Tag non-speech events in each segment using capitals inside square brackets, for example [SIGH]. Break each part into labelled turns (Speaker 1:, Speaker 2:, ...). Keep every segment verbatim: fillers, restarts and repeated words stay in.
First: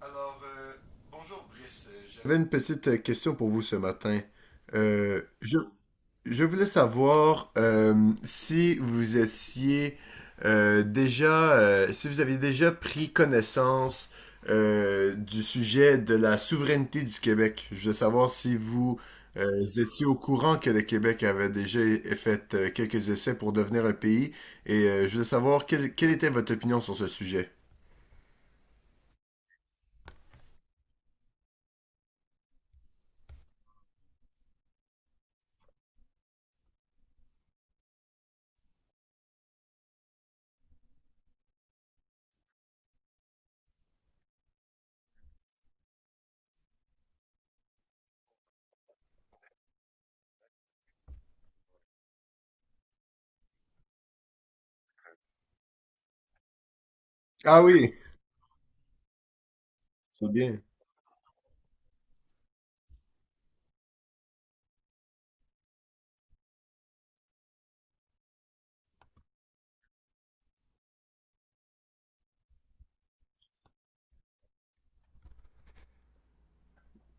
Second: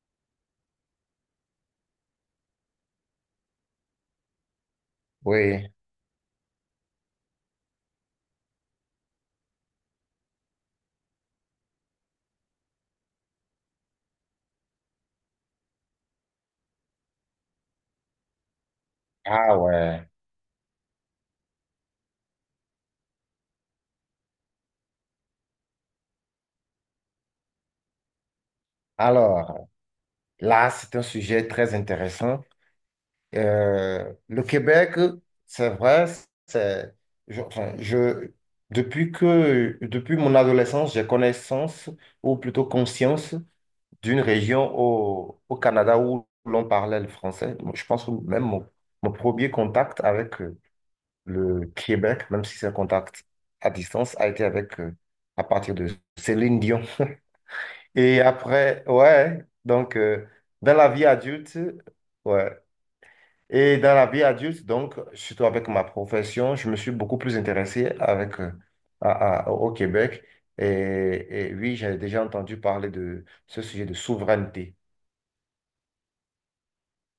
Speaker 1: Alors, euh, bonjour Brice. Euh, J'avais une petite euh, question pour vous ce matin. Euh, je,
Speaker 2: Oui,
Speaker 1: je voulais savoir euh, si vous étiez euh, déjà, euh, si vous aviez déjà pris connaissance euh, du sujet de la souveraineté du Québec. Je voulais savoir si vous euh,
Speaker 2: ah
Speaker 1: étiez
Speaker 2: ouais.
Speaker 1: au courant que le Québec avait déjà fait euh, quelques essais pour devenir un pays et euh, je voulais savoir quelle, quelle était votre opinion sur ce sujet.
Speaker 2: Alors, là, c'est un sujet très intéressant. Euh, le Québec, c'est vrai, c'est, je, enfin, je- depuis que, depuis mon adolescence, j'ai connaissance, ou plutôt conscience, d'une région au, au Canada où l'on parlait le français. Je pense que même mon, mon premier contact avec euh, le Québec, même si c'est un contact à distance, a été avec, euh, à partir de Céline Dion.
Speaker 1: Ah oui,
Speaker 2: Et après, ouais, donc euh,
Speaker 1: c'est bien.
Speaker 2: dans la vie adulte, ouais. Et dans la vie adulte, donc, surtout avec ma profession, je me suis beaucoup plus intéressé avec, euh, à- à- au Québec. Et, et oui, j'ai déjà entendu parler de ce sujet de souveraineté.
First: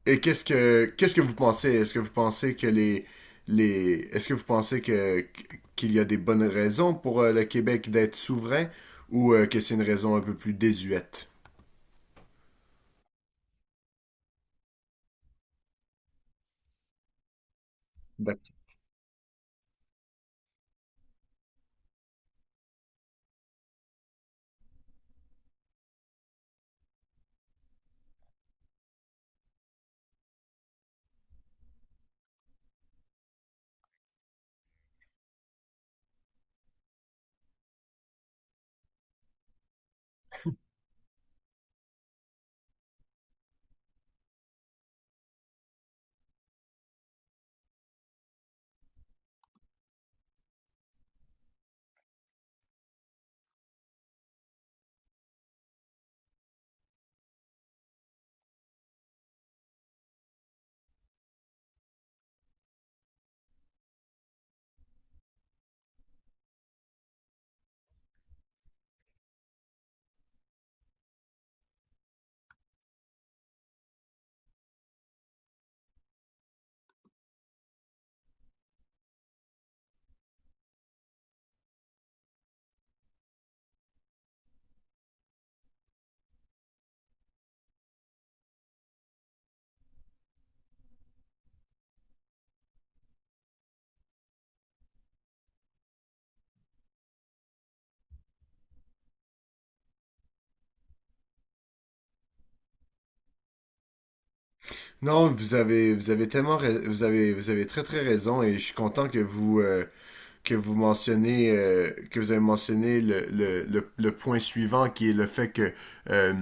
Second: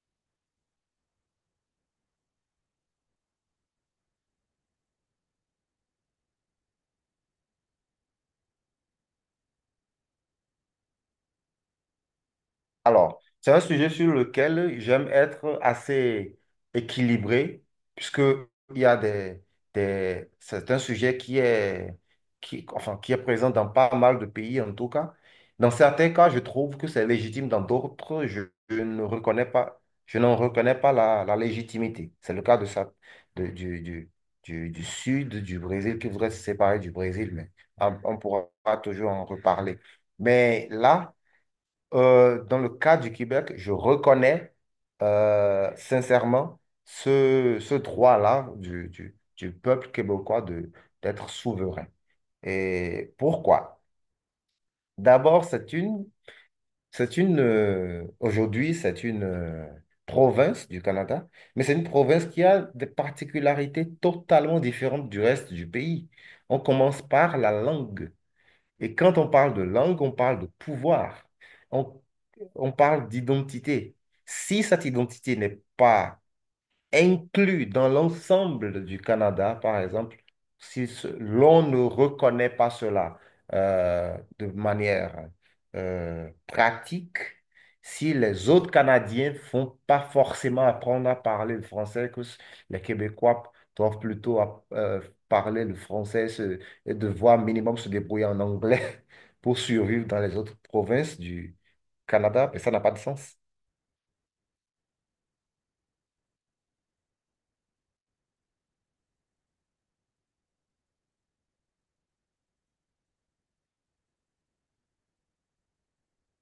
Speaker 1: Et qu'est-ce que qu'est-ce que vous pensez? Est-ce que vous pensez que les les est-ce que vous pensez que qu'il y a des bonnes raisons pour euh, le Québec d'être souverain ou euh, que c'est une raison un peu plus désuète?
Speaker 2: Alors, c'est un sujet sur lequel j'aime être assez équilibré, puisque
Speaker 1: D'ac-
Speaker 2: il y a des, des- c'est un sujet qui est, qui, enfin, qui est présent dans pas mal de pays, en tout cas. Dans certains cas, je trouve que c'est légitime, dans d'autres, je, je ne reconnais pas, je n'en reconnais pas la, la légitimité. C'est le cas de ça, de- du, du, du, du sud du Brésil, qui voudrait se séparer du Brésil, mais on, on pourra toujours en reparler. Mais là, euh, dans le cas du Québec, je reconnais euh, sincèrement ce, ce droit-là du, du- du peuple québécois de, d'être souverain. Et pourquoi? D'abord, c'est une, c'est une, euh, aujourd'hui, c'est une euh, province du Canada, mais c'est une province qui a des particularités totalement différentes du reste du pays. On commence par la langue. Et quand on parle de langue, on parle de pouvoir. On, on parle d'identité. Si cette identité n'est pas inclus dans l'ensemble du Canada, par exemple, si ce- l'on ne reconnaît pas cela euh, de manière euh, pratique, si les autres Canadiens font pas forcément apprendre à parler le français, que s- les Québécois doivent plutôt app- euh, parler le français se- et devoir minimum se débrouiller en anglais [LAUGHS] pour survivre dans les autres provinces du Canada, mais ça n'a pas de sens.
Speaker 1: Non, vous avez vous avez tellement rais- vous avez vous avez très très raison, et je suis content que vous euh, que vous mentionnez euh, que vous avez mentionné le, le, le, le point suivant, qui est le fait que euh,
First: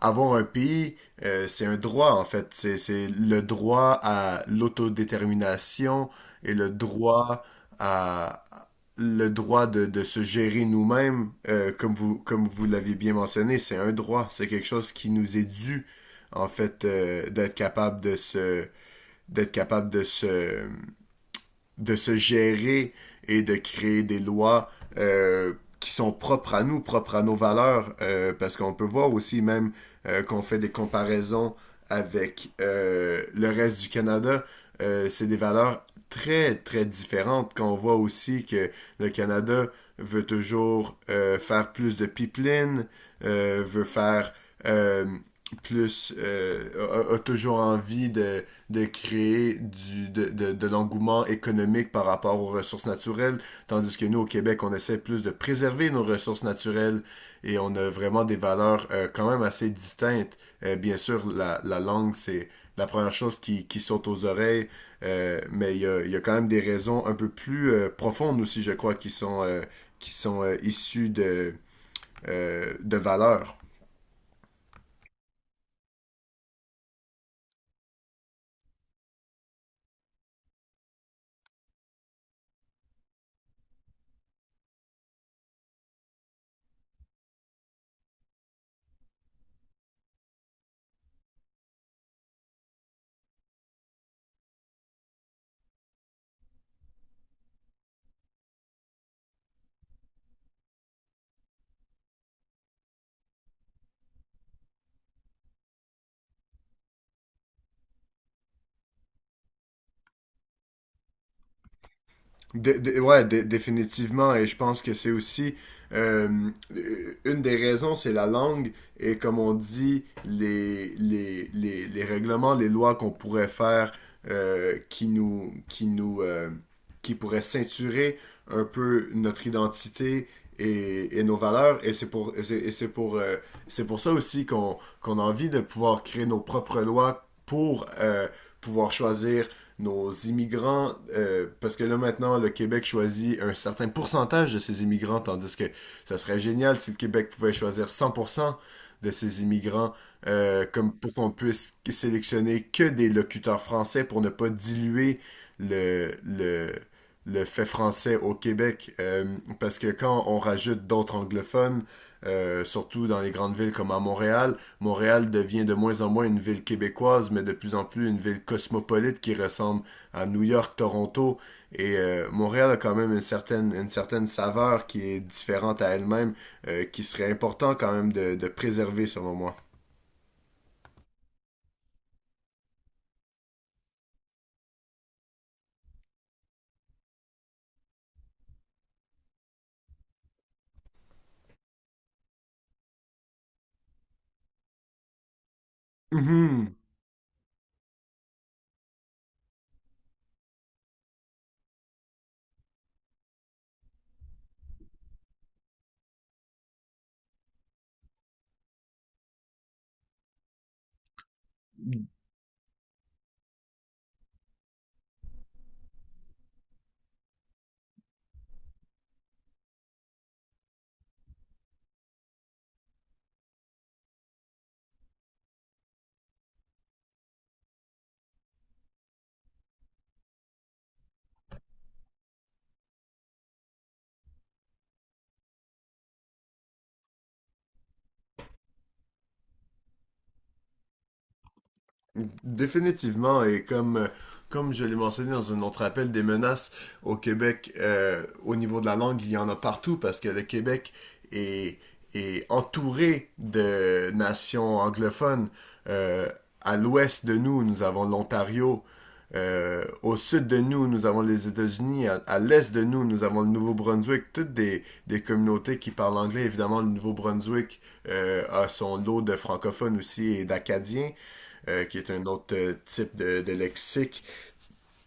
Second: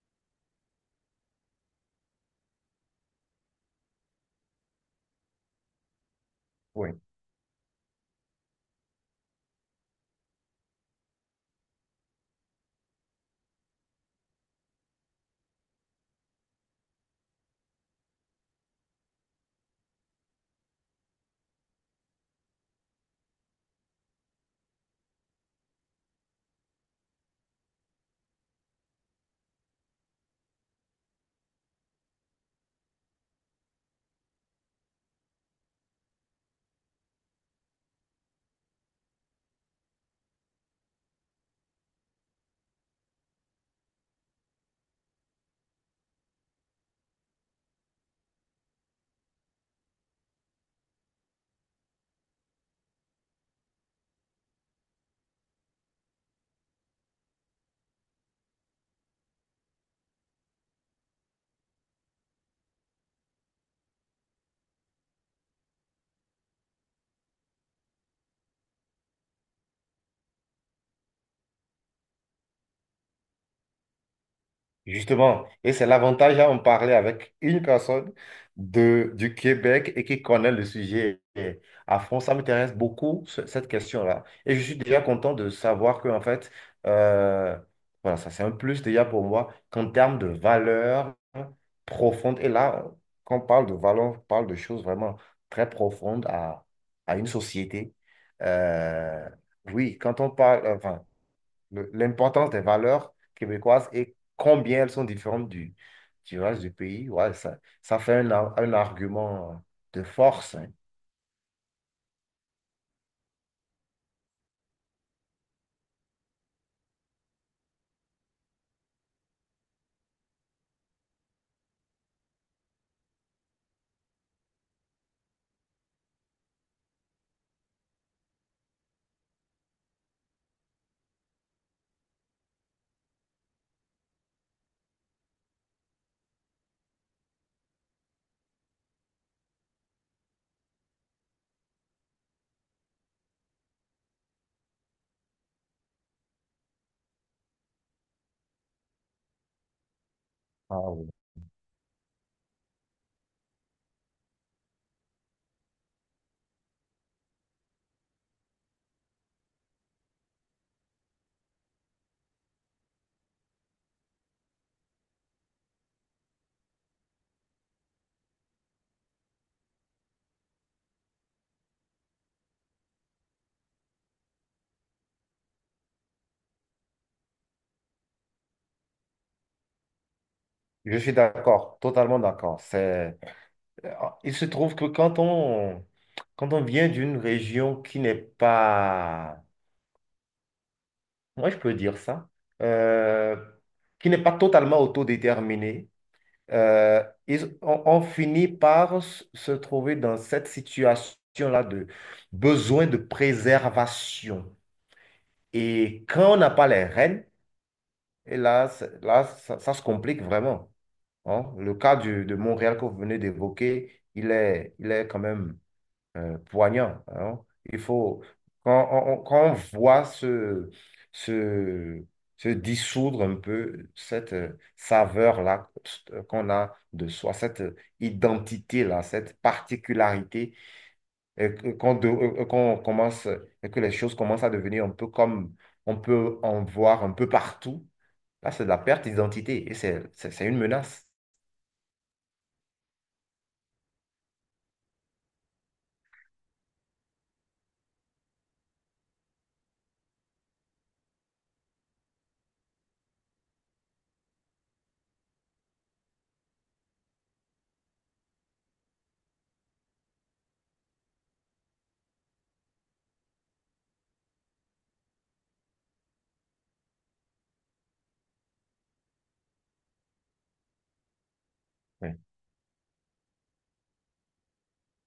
Speaker 1: avoir un pays, euh, c'est un droit en fait. C'est, c'est le droit à l'autodétermination et le
Speaker 2: Oui.
Speaker 1: droit à le droit de, de se gérer nous-mêmes, euh, comme vous comme vous l'avez bien mentionné, c'est un droit. C'est quelque chose qui nous est dû en fait, euh, d'être capable de se d'être capable de se de se gérer et de créer des lois euh, qui sont propres à nous, propres à nos valeurs, euh, parce qu'on peut voir aussi même euh, qu'on fait des comparaisons avec euh, le reste du Canada. Euh, c'est des valeurs très, très différentes. Qu'on voit aussi que le Canada veut toujours euh, faire plus de pipeline, euh, veut faire euh, plus, euh, a, a, toujours envie de de créer du, de, de, de l'engouement économique par rapport aux ressources naturelles, tandis que nous, au Québec, on essaie plus de préserver nos ressources naturelles, et on a vraiment des valeurs euh, quand même assez distinctes. Euh, bien sûr, la, la langue, c'est la première chose qui, qui saute aux oreilles, euh, mais il y a, il y a quand même des raisons un peu plus euh, profondes aussi, je crois, qui sont, euh, qui sont euh, issues de, euh, de valeurs.
Speaker 2: Justement, et c'est l'avantage à en parler avec une personne de, du Québec et qui connaît le sujet à fond. Ça m'intéresse beaucoup, ce- cette question-là. Et je suis déjà content de savoir que, en fait, euh, voilà, ça c'est un plus déjà pour moi qu'en termes de valeur profonde. Et là, quand on parle de valeur, on parle de choses vraiment très profondes à, à une société. Euh, oui, quand on parle, enfin, le- l'importance des valeurs québécoises et combien elles sont différentes du, du reste du pays. Ouais, ça, ça fait un, ar- un argument de force, hein.
Speaker 1: De, de- ouais, dé- définitivement. Et je pense que c'est aussi euh, une des raisons, c'est la langue, et comme on dit, les, les, les, les règlements, les lois qu'on pourrait faire, euh, qui nous, qui nous, euh, qui pourraient ceinturer un peu notre identité et, et nos valeurs. Et c'est pour, et c'est et c'est pour, euh, c'est pour ça aussi qu'on qu'on a envie de pouvoir créer nos propres lois pour, euh, pouvoir choisir nos immigrants, euh, parce que là maintenant, le Québec choisit un certain pourcentage de ses immigrants, tandis que ça serait génial si le Québec pouvait choisir cent pour cent de ses immigrants, euh,
Speaker 2: Ah
Speaker 1: comme
Speaker 2: oui.
Speaker 1: pour qu'on puisse sélectionner que des locuteurs français pour ne pas diluer le, le, le fait français au Québec. Euh, parce que quand on rajoute d'autres anglophones, euh, surtout dans les grandes villes comme à Montréal, Montréal devient de moins en moins une ville québécoise, mais de plus en plus une ville cosmopolite qui ressemble à New York, Toronto. Et euh, Montréal a quand même une certaine, une certaine, saveur qui est différente à elle-même, euh, qui serait important quand même de, de, préserver selon moi.
Speaker 2: Je suis d'accord, totalement d'accord. C'est… euh, Il se trouve que quand on, quand on vient d'une région qui n'est pas, moi je peux dire ça, euh, qui n'est pas totalement autodéterminée,
Speaker 1: Mm -hmm.
Speaker 2: euh, ils, on, on finit par s- se trouver dans cette situation-là de besoin de préservation. Et quand on n'a pas les rênes, et là, c'est- là ça, ça se complique vraiment, hein. Le cas du- de Montréal que vous venez d'évoquer, il est, il est quand même euh, poignant, hein. Il faut, quand on, on- quand on voit se, se, se dissoudre un peu cette euh, saveur-là euh, qu'on a de soi, cette euh, identité-là, cette particularité, et que- qu'on de- euh, euh, qu'on commence, et que les choses commencent à devenir un peu comme on peut en voir un peu partout, là, c'est de la perte d'identité et c'est c'est- c'est une menace.
Speaker 1: Définitivement, et comme, comme je l'ai mentionné dans un autre appel, des menaces au Québec, euh, au niveau de la langue, il y en a partout parce que le Québec est, est entouré de nations anglophones. Euh, à l'ouest de nous, nous avons l'Ontario. Euh, au sud de nous, nous avons les États-Unis. À, à l'est de nous, nous avons le Nouveau-Brunswick. Toutes des, des communautés qui parlent anglais. Évidemment, le Nouveau-Brunswick euh, a son lot de francophones aussi et d'Acadiens, euh, qui est
Speaker 2: Ouais.
Speaker 1: un autre euh, type de, de lexique,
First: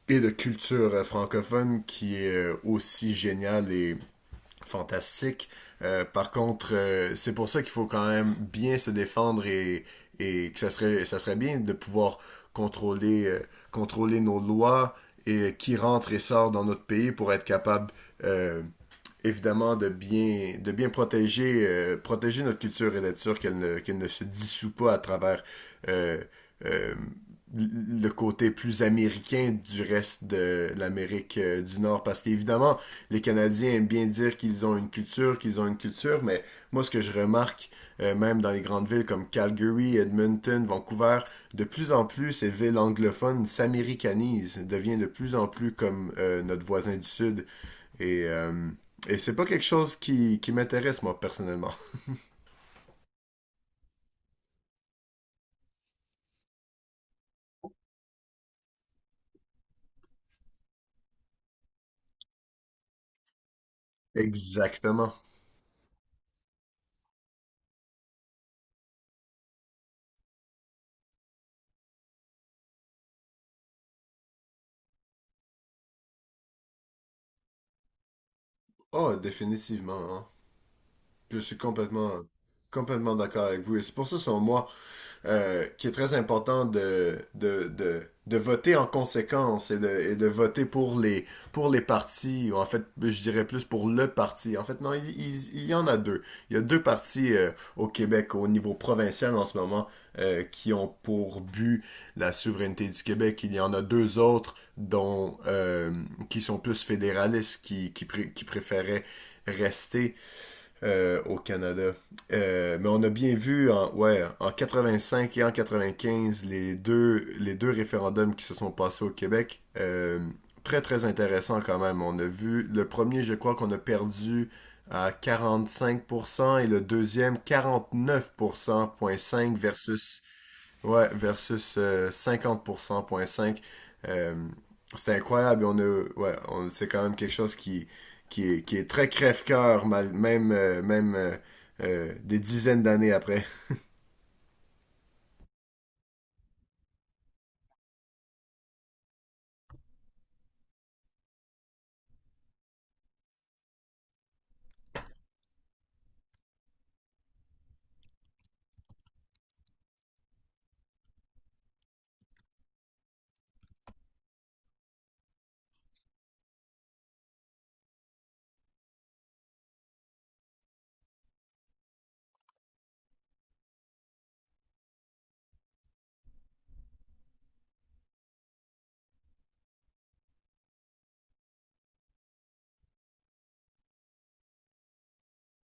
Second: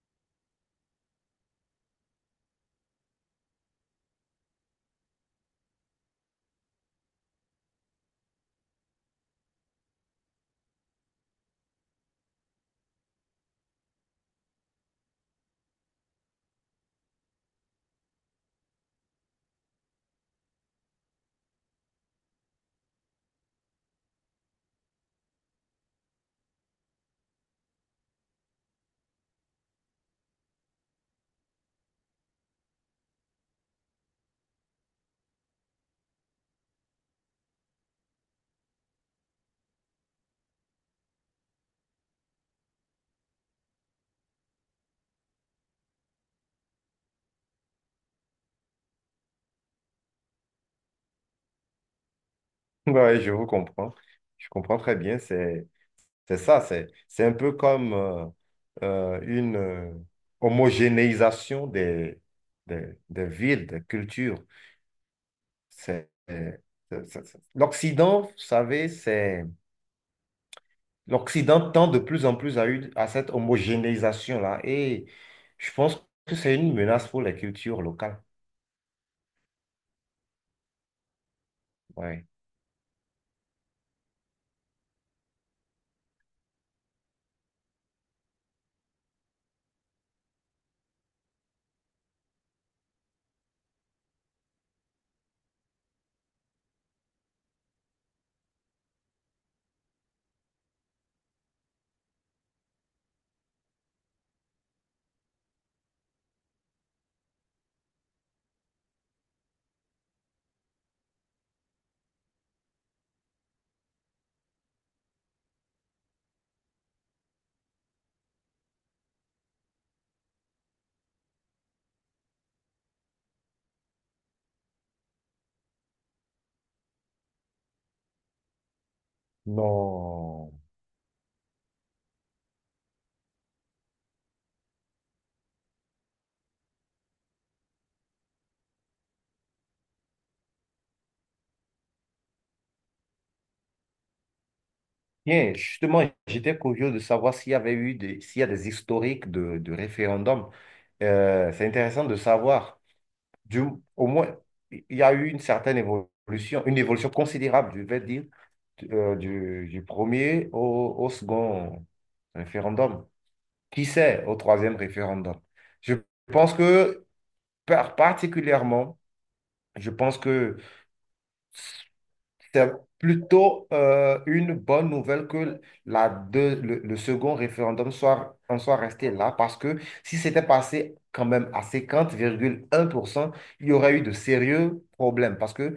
Speaker 1: et de culture euh, francophone, qui est euh, aussi génial et fantastique. Euh, par contre, euh, c'est pour ça qu'il faut quand même bien se défendre, et, et que ça serait, ça serait bien de pouvoir contrôler, euh, contrôler nos lois, et euh, qui rentre et sort dans notre pays, pour être capable, euh, évidemment, de bien, de bien protéger, euh, protéger notre culture, et d'être sûr qu'elle ne, qu'elle ne se dissout pas à travers, euh, euh, le côté plus américain du reste de l'Amérique euh, du Nord. Parce qu'évidemment, les Canadiens aiment bien dire qu'ils ont une culture, qu'ils ont une culture, mais moi, ce que je remarque, euh, même dans les grandes villes comme Calgary, Edmonton, Vancouver, de plus en plus, ces villes anglophones s'américanisent, deviennent de plus en plus comme, euh, notre voisin du Sud. Et euh, et c'est pas quelque chose qui, qui m'intéresse, moi, personnellement.
Speaker 2: [LAUGHS] Ouais, je vous comprends. Je comprends très bien. C'est C'est ça, c'est, c'est un peu comme euh, euh, une euh, homogénéisation des, des, des villes, des cultures.
Speaker 1: Exactement.
Speaker 2: C'est, c'est- c'est- c'est- L'Occident, vous savez, c'est, l'Occident tend de plus en plus à, une, à cette homogénéisation-là. Et je pense que c'est une menace pour les cultures locales.
Speaker 1: Oh, définitivement, hein. Je suis complètement,
Speaker 2: Ouais.
Speaker 1: complètement d'accord avec vous. Et c'est pour ça, selon moi, euh, qui est très important de, de, de, de voter en conséquence, et de, et de voter pour les, pour les partis, ou en fait, je dirais plus pour le parti. En fait, non, il, il- il y en a deux. Il y a deux partis euh, au Québec, au niveau provincial en ce moment, euh, qui ont pour but la souveraineté du Québec. Il y en a deux autres dont, euh, qui sont plus fédéralistes, qui, qui, pré- qui préféraient rester euh, au Canada. Euh, mais on a bien vu en, ouais, en quatre-vingt-cinq et en quatre-vingt-quinze, les deux, les deux référendums qui se sont passés au Québec. Euh, très très intéressant quand même. On a vu le premier, je crois qu'on a perdu à quarante-cinq pour cent, et le deuxième quarante-neuf pour cent, zéro virgule cinq versus,
Speaker 2: Non.
Speaker 1: ouais, versus euh, cinquante pour cent.cinq. Euh, c'est incroyable. On a, ouais. On, c'est quand même quelque chose qui, qui est, qui est très crève-cœur, mal- même, euh, même euh, euh, des dizaines d'années après.
Speaker 2: Bien, justement, j'étais curieux de savoir s'il y avait eu des, s'il y a des historiques de, de référendums. Euh, c'est intéressant de savoir. du, Au moins, il y a eu une certaine évolution, une évolution considérable, je vais dire, euh, du, du premier au, au second référendum. Qui sait au troisième référendum? Je pense que, par- Particulièrement, je pense que c'est plutôt euh, une bonne nouvelle que la deux- le, le second référendum soit, en soit resté là, parce que si c'était passé quand même à cinquante virgule un pour cent, il y aurait eu de sérieux problèmes, parce que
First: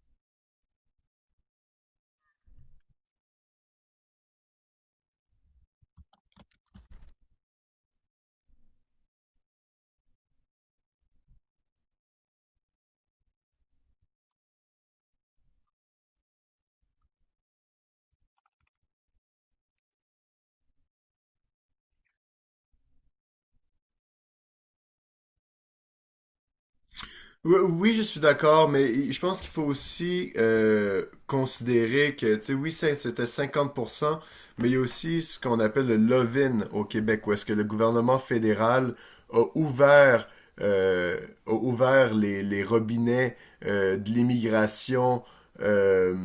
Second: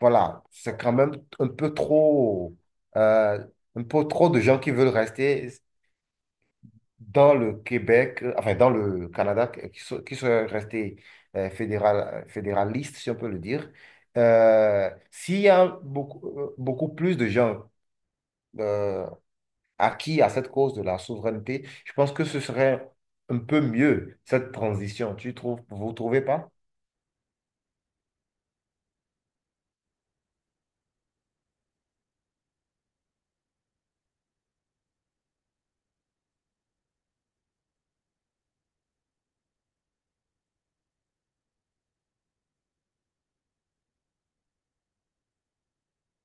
Speaker 2: voilà, c'est quand même un peu trop, euh, un peu trop de gens qui veulent rester dans le Québec, euh, enfin dans le Canada, qui qui sont, qui sont restés euh, fédéral, euh, fédéralistes, si on peut le dire. Euh, s'il y a beaucoup, euh, beaucoup plus de gens euh, acquis à cette cause de la souveraineté, je pense que ce serait un peu mieux, cette transition. Tu trouves, vous trouvez pas?
Speaker 1: Oui, oui, je suis d'accord, mais je pense qu'il faut aussi euh, considérer que, tu sais, oui, c'est- c'était cinquante pour cent, mais il y a aussi ce qu'on appelle le love-in au Québec, où est-ce que le gouvernement fédéral a ouvert, euh, a ouvert les, les robinets euh, de l'immigration, euh,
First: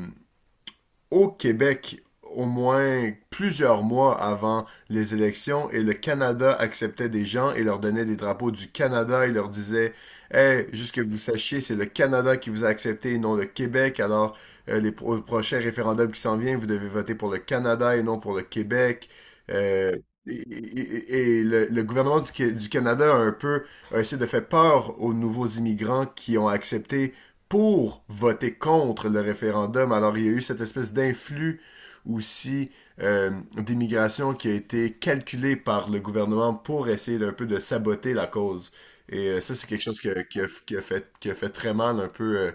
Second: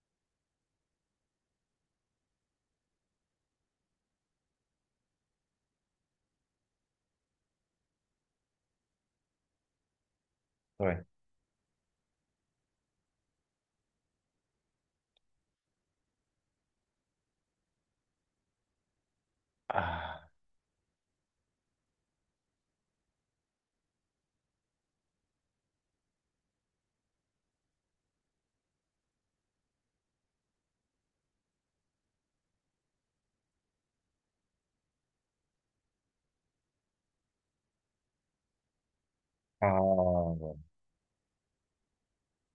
Speaker 1: au Québec, au moins plusieurs mois avant les élections. Et le Canada acceptait des gens et leur donnait des drapeaux du Canada, et leur disait: "Hey, juste que
Speaker 2: Ouais.
Speaker 1: vous sachiez, c'est le Canada qui vous a accepté et non le Québec. Alors, euh, les pro- prochains référendums qui s'en viennent, vous devez voter pour le Canada et non pour le Québec." Euh,
Speaker 2: Ah,
Speaker 1: et et- et le, le gouvernement du, Qué- du Canada a un peu a essayé de faire peur aux nouveaux immigrants, qui ont accepté, pour voter contre le référendum. Alors, il y a eu cette espèce d'influx aussi, euh, d'immigration, qui a été calculée par le gouvernement pour essayer d'un peu de saboter la cause. Et euh, ça, c'est quelque chose que- qui a,
Speaker 2: ah,
Speaker 1: qui a fait, qui a fait très mal un peu, euh,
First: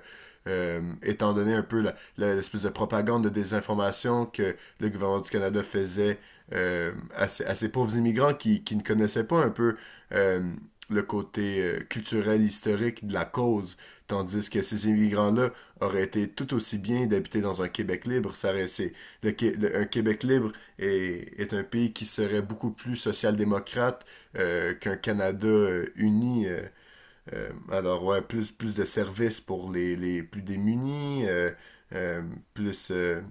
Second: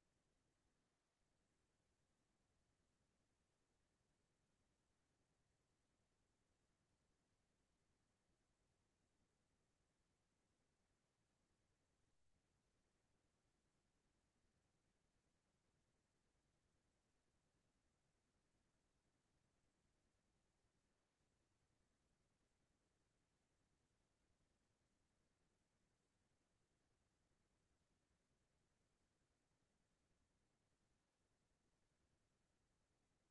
Speaker 1: euh, étant donné un peu la-, la- l'espèce de propagande de désinformation que le gouvernement du Canada faisait euh, à, ces, à ces pauvres immigrants, qui, qui ne connaissaient pas un peu euh, le côté euh, culturel, historique de la cause. Tandis que ces immigrants-là auraient été tout aussi bien d'habiter dans un Québec libre. Ça aurait- le, le- Un Québec libre est, est un pays qui serait beaucoup plus social-démocrate euh, qu'un Canada euh, uni. Euh, euh, alors, ouais, plus, plus de services pour les, les plus démunis, euh, euh, plus, euh,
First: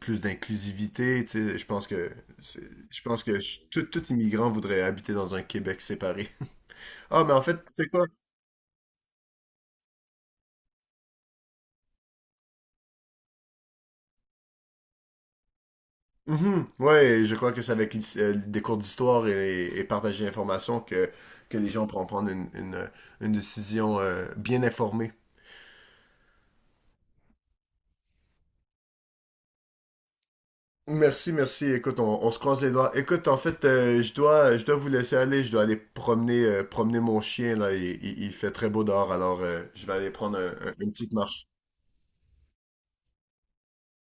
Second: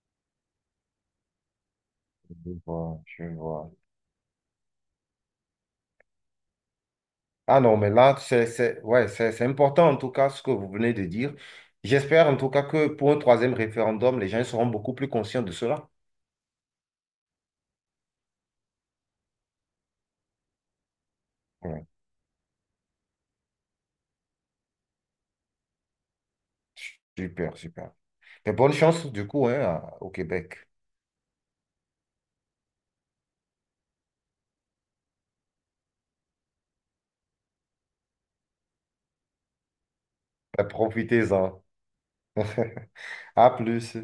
Speaker 1: plus d'inclusivité, tu sais. Je pense que,
Speaker 2: je
Speaker 1: je
Speaker 2: vois,
Speaker 1: pense
Speaker 2: je
Speaker 1: que je-
Speaker 2: vois.
Speaker 1: tout, tout immigrant voudrait habiter dans un Québec séparé. [LAUGHS] Ah, mais en fait,
Speaker 2: Ah
Speaker 1: tu
Speaker 2: non,
Speaker 1: sais
Speaker 2: mais
Speaker 1: quoi?
Speaker 2: là, c'est, c'est, ouais, c'est, c'est important en tout cas ce que vous venez de dire. J'espère en tout cas que pour un troisième référendum, les gens seront beaucoup plus conscients de cela.
Speaker 1: Mhm. Ouais, je crois que c'est avec l'his- euh, des cours d'histoire, et, et partager l'information, que, que les
Speaker 2: Ouais.
Speaker 1: gens pourront prendre une, une- une décision euh, bien informée.
Speaker 2: Super, super. Et bonne chance du coup, hein, à- au Québec.
Speaker 1: Merci, merci. Écoute, on, on se croise les doigts. Écoute, en fait, euh, je dois, je dois vous laisser aller. Je dois aller promener, euh, promener mon chien, là. Il, il- il fait très beau dehors, alors euh, je vais aller prendre un-
Speaker 2: Ben,
Speaker 1: un- une petite marche.
Speaker 2: profitez-en. [LAUGHS] À plus.